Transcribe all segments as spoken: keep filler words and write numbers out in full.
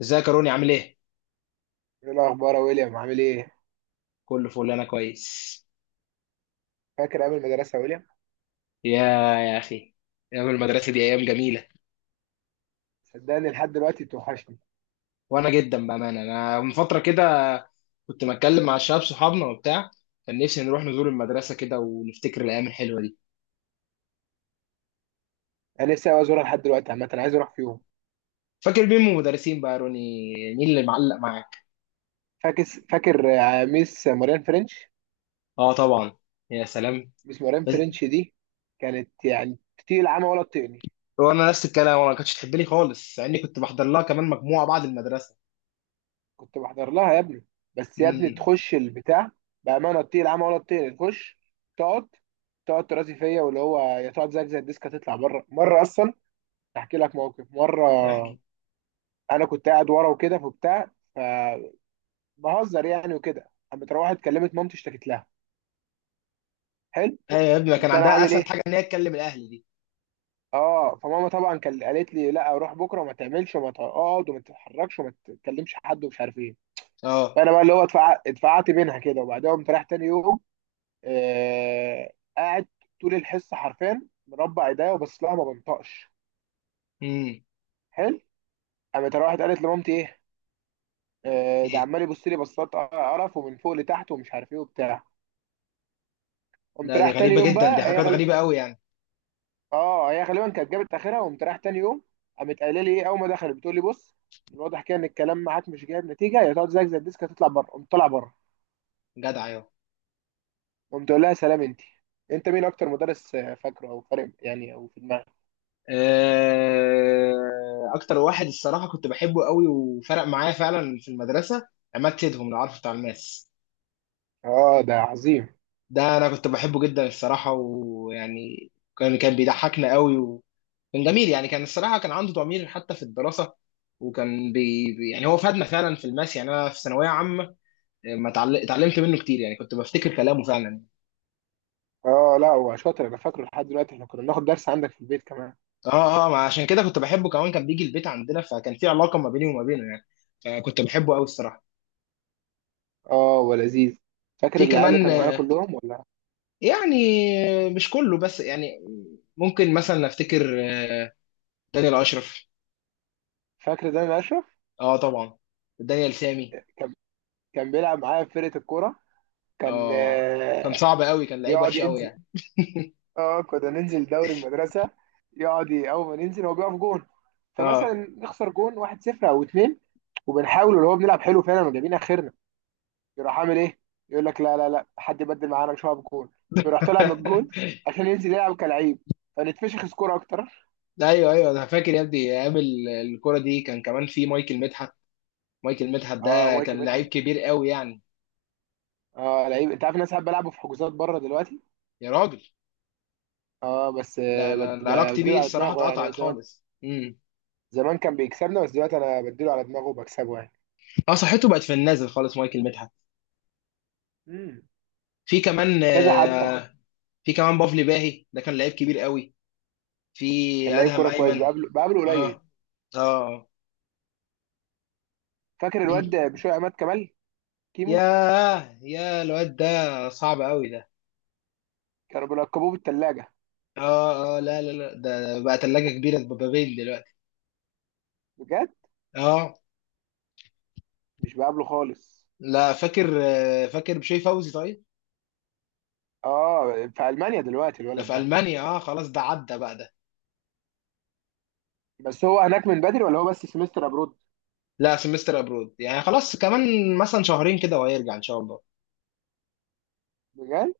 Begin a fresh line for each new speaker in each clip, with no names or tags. ازيك يا روني عامل ايه؟
ايه الاخبار يا ويليام عامل ايه؟
كله فل، انا كويس.
فاكر ايام المدرسه يا ويليام؟
يا يا اخي، ايام المدرسه دي ايام جميله.
صدقني لحد دلوقتي توحشني.
وانا جدا بامانه، انا من فتره كده كنت بتكلم مع الشباب صحابنا وبتاع، كان نفسي نروح نزور المدرسه كده ونفتكر الايام الحلوه دي.
انا نفسي أوي ازورها لحد دلوقتي، عامه انا عايز اروح في يوم.
فاكر مين من المدرسين بقى يا روني؟ مين اللي معلق معاك؟
فاكر فاكر آه، ميس موريان فرنش.
اه طبعا. يا سلام.
ميس موريان
بس.
فرنش دي كانت يعني تطير العمى ولا تطيقني.
وانا نفس الكلام، وانا ما كانتش تحب لي خالص مع اني كنت بحضر لها كمان مجموعه بعد المدرسه.
كنت بحضر لها يا ابني، بس يا ابني
امم.
تخش البتاع. بامانه تطير العمى ولا تطيقني. تخش، تقعد، تقعد ترازي فيا واللي هو يا تقعد زيك زي الديسك هتطلع بره مره اصلا. احكي لك موقف مره.
احكي.
انا كنت قاعد ورا وكده فبتاع، بهزر يعني وكده، قامت روحت كلمت مامتي اشتكت لها. حلو.
ايوه يا ابني، ما كان
قمت انا
عندها
عامل
اسهل
ايه؟
حاجه ان هي تكلم الاهل دي.
اه، فماما طبعا كان قالت لي لا روح بكره وما تعملش وما تقعد وما تتحركش وما تتكلمش حد ومش عارف ايه.
اه.
فانا بقى اللي هو اتفع- اتفقعت بينها كده، وبعدها قمت رايح تاني يوم. آه قاعد طول الحصه حرفيا، مربع ايديا وبص لها ما بنطقش.
امم.
حلو. قامت روحت قالت لمامتي ايه؟ آه، ده عمال يبص لي بصات قرف ومن فوق لتحت ومش عارف ايه وبتاع. قمت
لا
رايح
دي
تاني
غريبة
يوم
جدا، دي
بقى هي.
حاجات غريبة قوي يعني.
اه، هي غالبا كانت جابت اخرها، وقمت رايح تاني يوم. قامت قايله لي ايه اول ما دخلت، بتقول لي بص، من الواضح كده ان الكلام معاك مش جايب نتيجه، يا تقعد زيك زي الديسك هتطلع بره. قمت طالع بره.
جدع، ايوه.
قمت اقول لها سلام. انت، انت مين اكتر مدرس آه، فاكره او فارق يعني او في دماغك؟
آه، اكتر واحد الصراحة كنت بحبه قوي وفرق معايا فعلا في المدرسة، عماد سيدهم، لو عارفه بتاع الماس.
اه، ده عظيم.
ده انا كنت بحبه جدا الصراحة ويعني كان كان بيضحكنا قوي وكان جميل يعني، كان الصراحة كان عنده ضمير حتى في الدراسة. وكان بي بي- يعني هو فادنا فعلا في الماس يعني، انا في ثانوية عامة. آه، ما اتعل- اتعلمت منه كتير يعني، كنت بفتكر كلامه فعلا.
اه، لا هو شاطر، انا فاكره لحد دلوقتي، احنا كنا بناخد درس عندك في البيت كمان.
اه اه، ما عشان كده كنت بحبه كمان، كان بيجي البيت عندنا فكان في علاقه ما بيني وما بينه يعني، فكنت بحبه قوي الصراحه.
اه، ولذيذ. فاكر
في
العيال اللي
كمان
كانوا معانا
آه،
كلهم ولا؟
يعني. آه، مش كله بس يعني، ممكن مثلا افتكر. آه، دانيال اشرف.
فاكر ده، انا اشرف.
اه طبعا. دانيال سامي.
كان كان بيلعب معايا في فرقه الكوره، كان
اه، كان
آه،
صعب قوي، كان لعيب
يقعد
وحش قوي
ينزل.
يعني.
اه، كنا ننزل دوري المدرسه. يقعد ي- اول ما ننزل هو بيقف جون،
اه.
فمثلا نخسر جون واحد صفر او اثنين، وبنحاول اللي هو بنلعب حلو فعلا وجايبين اخرنا. يروح عامل ايه؟ يقول لك لا لا لا، حد يبدل معانا، مش هقف جون. ويروح طالع من الجون عشان ينزل يلعب كلعيب، فنتفشخ سكور اكتر.
ايوه ايوه، انا فاكر يا ابني ايام ال- الكره دي، كان كمان في مايكل مدحت. مايكل مدحت
اه،
ده
مايكي
كان
مدحت.
لعيب كبير قوي يعني.
اه، لعيب، انت عارف إن انا ساعات بلعبه في حجوزات بره دلوقتي.
يا راجل.
اه، بس
لا،
آه،
انا
بد-
أنا علاقتي بيه
بديله على
الصراحه
دماغه يعني.
اتقطعت
زمان،
خالص امم
زمان كان بيكسبنا، بس دلوقتي انا بديله على دماغه وبكسبه يعني.
اه، صحته بقت في النازل خالص مايكل مدحت.
امم
في كمان
كذا حد طب.
آه، في كمان بافلي باهي، ده كان لعيب كبير قوي. في
كان لعيب
ادهم
كوره كويس،
ايمن.
بقابله بقابله قليل.
اه. اه آه.
فاكر الواد
مين؟
بشوية عماد كمال، كيمو؟
ياه، يا الواد ده، صعب قوي ده.
كانوا بيلقبوه بالثلاجة.
اه اه، لا لا لا، ده بقى تلاجة كبيرة بابابيل دلوقتي.
بجد،
اه.
مش بقابله خالص.
لا، فاكر آه، فاكر بشوي فوزي طيب.
اه، في ألمانيا دلوقتي
ده
الولد
في
ده.
المانيا، اه خلاص، ده عدى بقى ده.
بس هو هناك من بدري ولا هو بس سمستر ابرود؟
لا، سمستر ابرود يعني، خلاص كمان مثلا شهرين كده وهيرجع ان شاء الله.
بجد.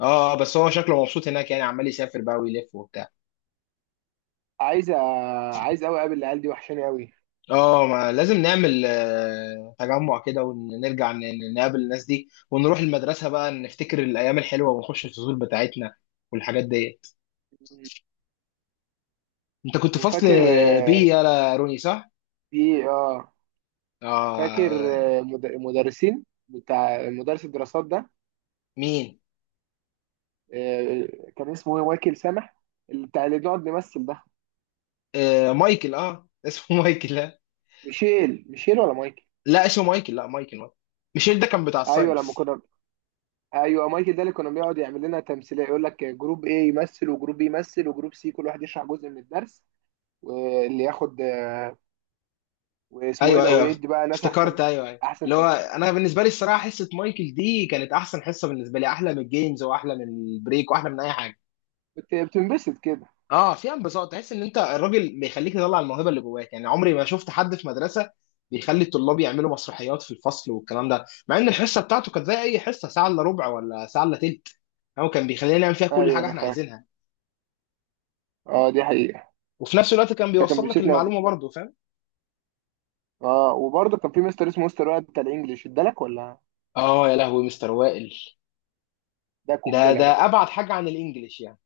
اه آه، بس هو شكله مبسوط هناك يعني، عمال يسافر بقى ويلف وبتاع.
عايز أ- عايز قوي اقابل العيال دي، وحشاني قوي.
اه، ما لازم نعمل آه، تجمع كده ونرجع ن- ن- نقابل الناس دي، ونروح المدرسة بقى نفتكر الأيام الحلوة ونخش الفصول بتاعتنا والحاجات دي. أنت كنت فصل
وفاكر
بي
آه،
يا روني، صح؟
في اه فاكر
آه.
آه، مد- مدرسين، بتاع مدرس الدراسات ده.
مين؟
آه، كان اسمه ايه؟ مايكل سامح، اللي بتاع اللي بنقعد نمثل ده.
آه مايكل، اه اسمه مايكل، لا.
ميشيل، ميشيل ولا مايكل؟
لا اسمه مايكل، لا مايكل مايكل، ميشيل ده كان بتاع
ايوه لما
الساينس.
كنا، ايوه مايكل ده اللي كنا بيقعد يعمل لنا تمثيليه، يقول لك جروب ايه يمثل وجروب بي يمثل وجروب سي، كل واحد يشرح جزء من الدرس. واللي ياخد، واسمه ايه
أيوه
ده،
أيوه،
ويدي بقى ناس
افتكرت،
احسن.
أيوه أيوه
احسن
اللي هو،
تمثيل.
أنا بالنسبة لي الصراحة حصة مايكل دي كانت أحسن حصة بالنسبة لي، أحلى من الجيمز وأحلى من البريك وأحلى من أي حاجة.
كنت بتنبسط كده.
اه فيها انبساط، تحس ان انت الراجل بيخليك تطلع الموهبه اللي جواك يعني. عمري ما شفت حد في مدرسه بيخلي الطلاب يعملوا مسرحيات في الفصل والكلام ده، مع ان الحصه بتاعته كانت زي اي حصه، ساعه الا ربع ولا ساعه الا تلت. هو كان بيخلينا نعمل فيها كل
ايوه
حاجه
انا
احنا
فاكر.
عايزينها،
اه دي حقيقه،
وفي نفس الوقت كان
ده كان
بيوصل لك
بيبسطني أوي.
المعلومه برضه، فاهم؟
اه، وبرضه كان في مستر اسمه مستر وائل بتاع الانجليش ادالك ولا؟
اه يا لهوي، مستر وائل
ده
ده
قنبله
ده
بقى.
ابعد حاجه عن الانجليش يعني.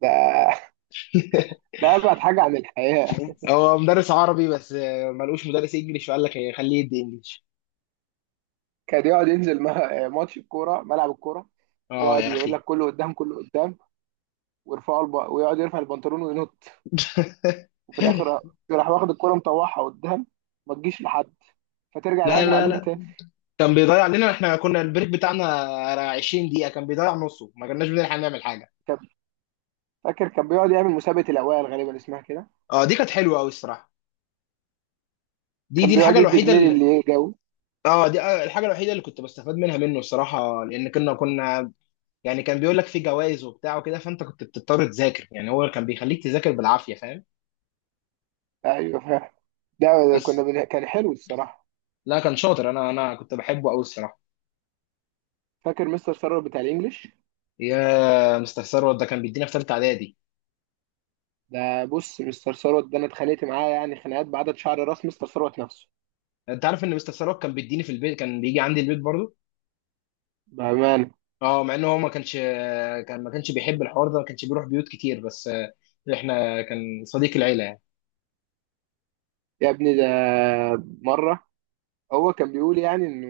ده ده ابعد حاجه عن الحياه.
هو مدرس عربي بس آه، ملقوش مدرس انجليش فقال لك إيه، خليه يدي انجليش.
كان يقعد ينزل ما- ماتش الكوره، ملعب الكوره.
اه
يقعد
يا
يقول لك
اخي.
كله قدام كله قدام، ويرفعوا الب... ويقعد يرفع البنطلون وينط. وفي الاخر راح واخد الكرة مطوعها قدام، ما تجيش لحد، فترجع
لا
الهجمة
لا
علينا
لا،
تاني.
كان بيضيع علينا، احنا كنا البريك بتاعنا 20 دقيقة كان بيضيع نصه، ما كناش بنلحق نعمل حاجة.
كان، فاكر كان بيقعد يعمل مسابقة الأوائل غالبا اسمها كده.
اه دي كانت حلوة قوي الصراحة، دي دي
كان بيقعد
الحاجة
يدي
الوحيدة
جنيه
اللي.
للي يجاوب.
اه دي آه، الحاجة الوحيدة اللي كنت بستفاد منها منه الصراحة، لأن كنا كنا يعني كان بيقول لك في جوائز وبتاع وكده فأنت كنت بتضطر تذاكر يعني، هو كان بيخليك تذاكر بالعافية، فاهم؟
أيوه فاهم. ده كنا
بس.
بن... كان حلو الصراحة.
لا كان شاطر، أنا أنا كنت بحبه قوي الصراحة.
فاكر مستر ثروت بتاع الإنجليش؟
يا مستر ثروت، ده كان بيدينا في ثالثة إعدادي.
ده بص، مستر ثروت ده أنا اتخانقت معاه يعني خناقات بعدد شعر راس مستر ثروت نفسه.
أنت عارف إن مستر ثروت كان بيديني في البيت؟ كان بيجي عندي البيت برضه.
بأمانة.
اه مع ان هو ما كانش، كان ما كانش بيحب الحوار ده، ما كانش بيروح بيوت كتير بس آه، احنا كان صديق العيله يعني.
يا ابني ده، مرة، هو كان بيقول يعني إنه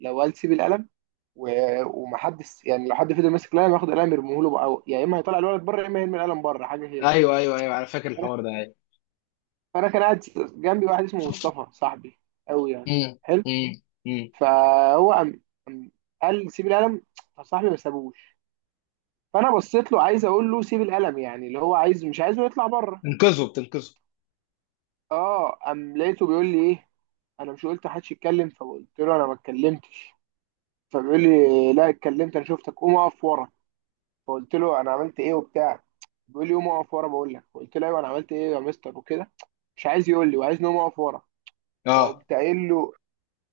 لو قال سيب القلم، و- ومحدش يعني لو حد فضل ماسك القلم ياخد قلم يرميه له بقى أو- يا اما هيطلع الولد بره يا اما يرمي القلم بره، حاجه كده.
ايوه ايوه ايوه، انا فاكر
فانا
الحوار ده ايوه.
فأنا كان قاعد جنبي واحد اسمه مصطفى، صاحبي قوي يعني.
امم
حلو.
امم امم.
فهو قام، قام قال لي سيب القلم. فصاحبي ما سابوش. فانا بصيت له عايز اقول له سيب القلم، يعني اللي هو عايز، مش عايزه يطلع بره.
انقذه بتنقذه.
اه، قام لقيته بيقول لي ايه؟ انا مش قلت محدش يتكلم؟ فقلت له انا ما اتكلمتش. فبيقول لي لا اتكلمت، انا شفتك، قوم اقف ورا. فقلت له انا عملت ايه وبتاع. بيقول لي قوم اقف ورا، بقول لك قلت له ايوه انا عملت ايه يا مستر وكده. مش عايز يقول لي، وعايز نقوم اقف ورا.
اه.
فقمت قايل له،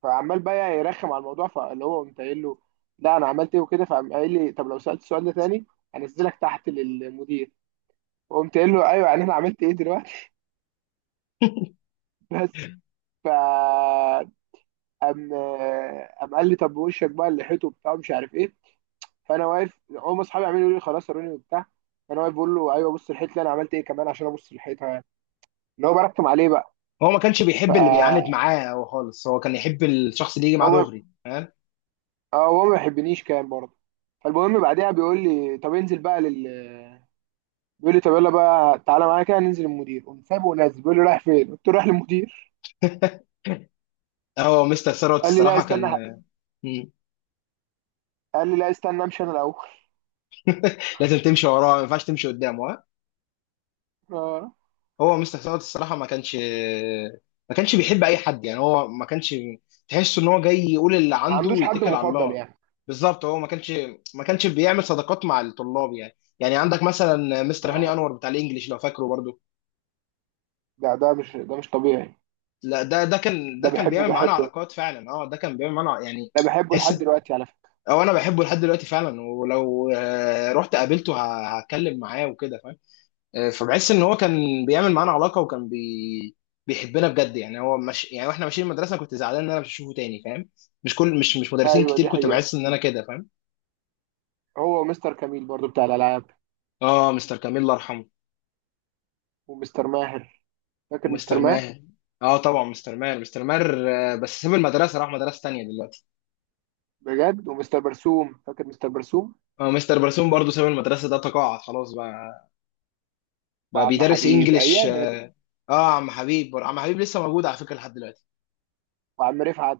فعمال بقى يرخم على الموضوع، فاللي هو قمت قايل له لا انا عملت ايه وكده. فقام قايل لي طب لو سالت السؤال ده تاني هنزلك تحت للمدير. وقمت قايل له ايوه يعني، انا عملت ايه دلوقتي؟ بس. ف قام، قام قال لي طب وشك بقى اللي حيته وبتاع مش عارف ايه. فانا واقف، هم اصحابي عمالين يقولوا لي خلاص اروني وبتاع. فانا واقف بقول له ايوه بص الحيط اللي انا عملت ايه كمان عشان ابص الحيطه، اللي هو برخم عليه بقى.
هو ما كانش بيحب اللي بيعاند
فهو
معاه هو خالص، هو كان يحب الشخص اللي يجي معاه
ما-
دغري، فاهم؟
اه هو ما بيحبنيش كان برضه. فالمهم بعدها بيقول لي طب انزل بقى لل، بيقول لي طب يلا بقى تعالى معايا كده ننزل المدير. قمت سايبه ونازل، بيقول لي رايح فين؟ قلت له رايح للمدير.
اه مستر ثروت
قال لي لا
الصراحه
استنى.
كان. مم.
قال لي لا استنى امشي انا الاول.
لازم تمشي وراه، ما ينفعش تمشي قدامه.
اه،
هو مستر سعد الصراحه ما كانش، ما كانش بيحب اي حد يعني، هو ما كانش تحس ان هو جاي يقول اللي
ما
عنده
عندوش حد
ويتكل على
مفضل
الله.
يعني.
بالظبط، هو ما كانش، ما كانش بيعمل صداقات مع الطلاب يعني يعني عندك مثلا مستر هاني
اه،
انور بتاع الانجليش، لو فاكره برضو.
ده ده مش ده مش طبيعي.
لا، ده ده كان ده
ده
كان
بحبه
بيعمل معانا
بحبه،
علاقات فعلا. اه ده كان بيعمل معانا ع- يعني.
ده بحبه لحد
تحس،
دلوقتي على فكره.
او انا بحبه لحد دلوقتي فعلا، ولو آه، رحت قابلته ه- هتكلم معاه وكده، فاهم؟ آه، فبحس ان هو كان بيعمل معانا علاقه، وكان بي... بيحبنا بجد يعني، هو مش يعني، واحنا ماشيين المدرسه كنت زعلان ان انا مش هشوفه تاني، فاهم؟ مش كل مش مش مدرسين
ايوه
كتير
دي
كنت
حقيقه.
بحس ان انا كده، فاهم؟
هو ومستر كميل برضه بتاع الالعاب،
اه مستر كميل الله يرحمه.
ومستر ماهر. فاكر مستر
ومستر
ماهر؟
ماهر. اه طبعا، مستر ماهر مستر ماهر، آه، بس ساب المدرسه، راح مدرسه تانيه دلوقتي.
بجد. ومستر برسوم، فاكر مستر برسوم؟
اه مستر برسوم برضه ساب المدرسه، ده تقاعد خلاص بقى، بقى
وعم
بيدرس
حبيب
انجليش
ايام يا ابني.
اه. آه، عم حبيب، عم حبيب لسه موجود على فكره لحد دلوقتي.
وعم رفعت.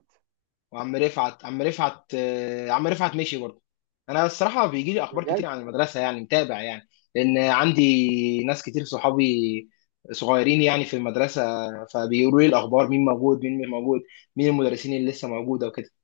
وعم رفعت، عم رفعت آه، عم رفعت مشي برضه. انا الصراحه بيجي لي اخبار كتير
بجد.
عن المدرسه يعني، متابع يعني، لان عندي ناس كتير صحابي صغيرين يعني في المدرسه، فبيقولوا لي الاخبار مين موجود مين مش موجود، مين المدرسين اللي لسه موجوده وكده.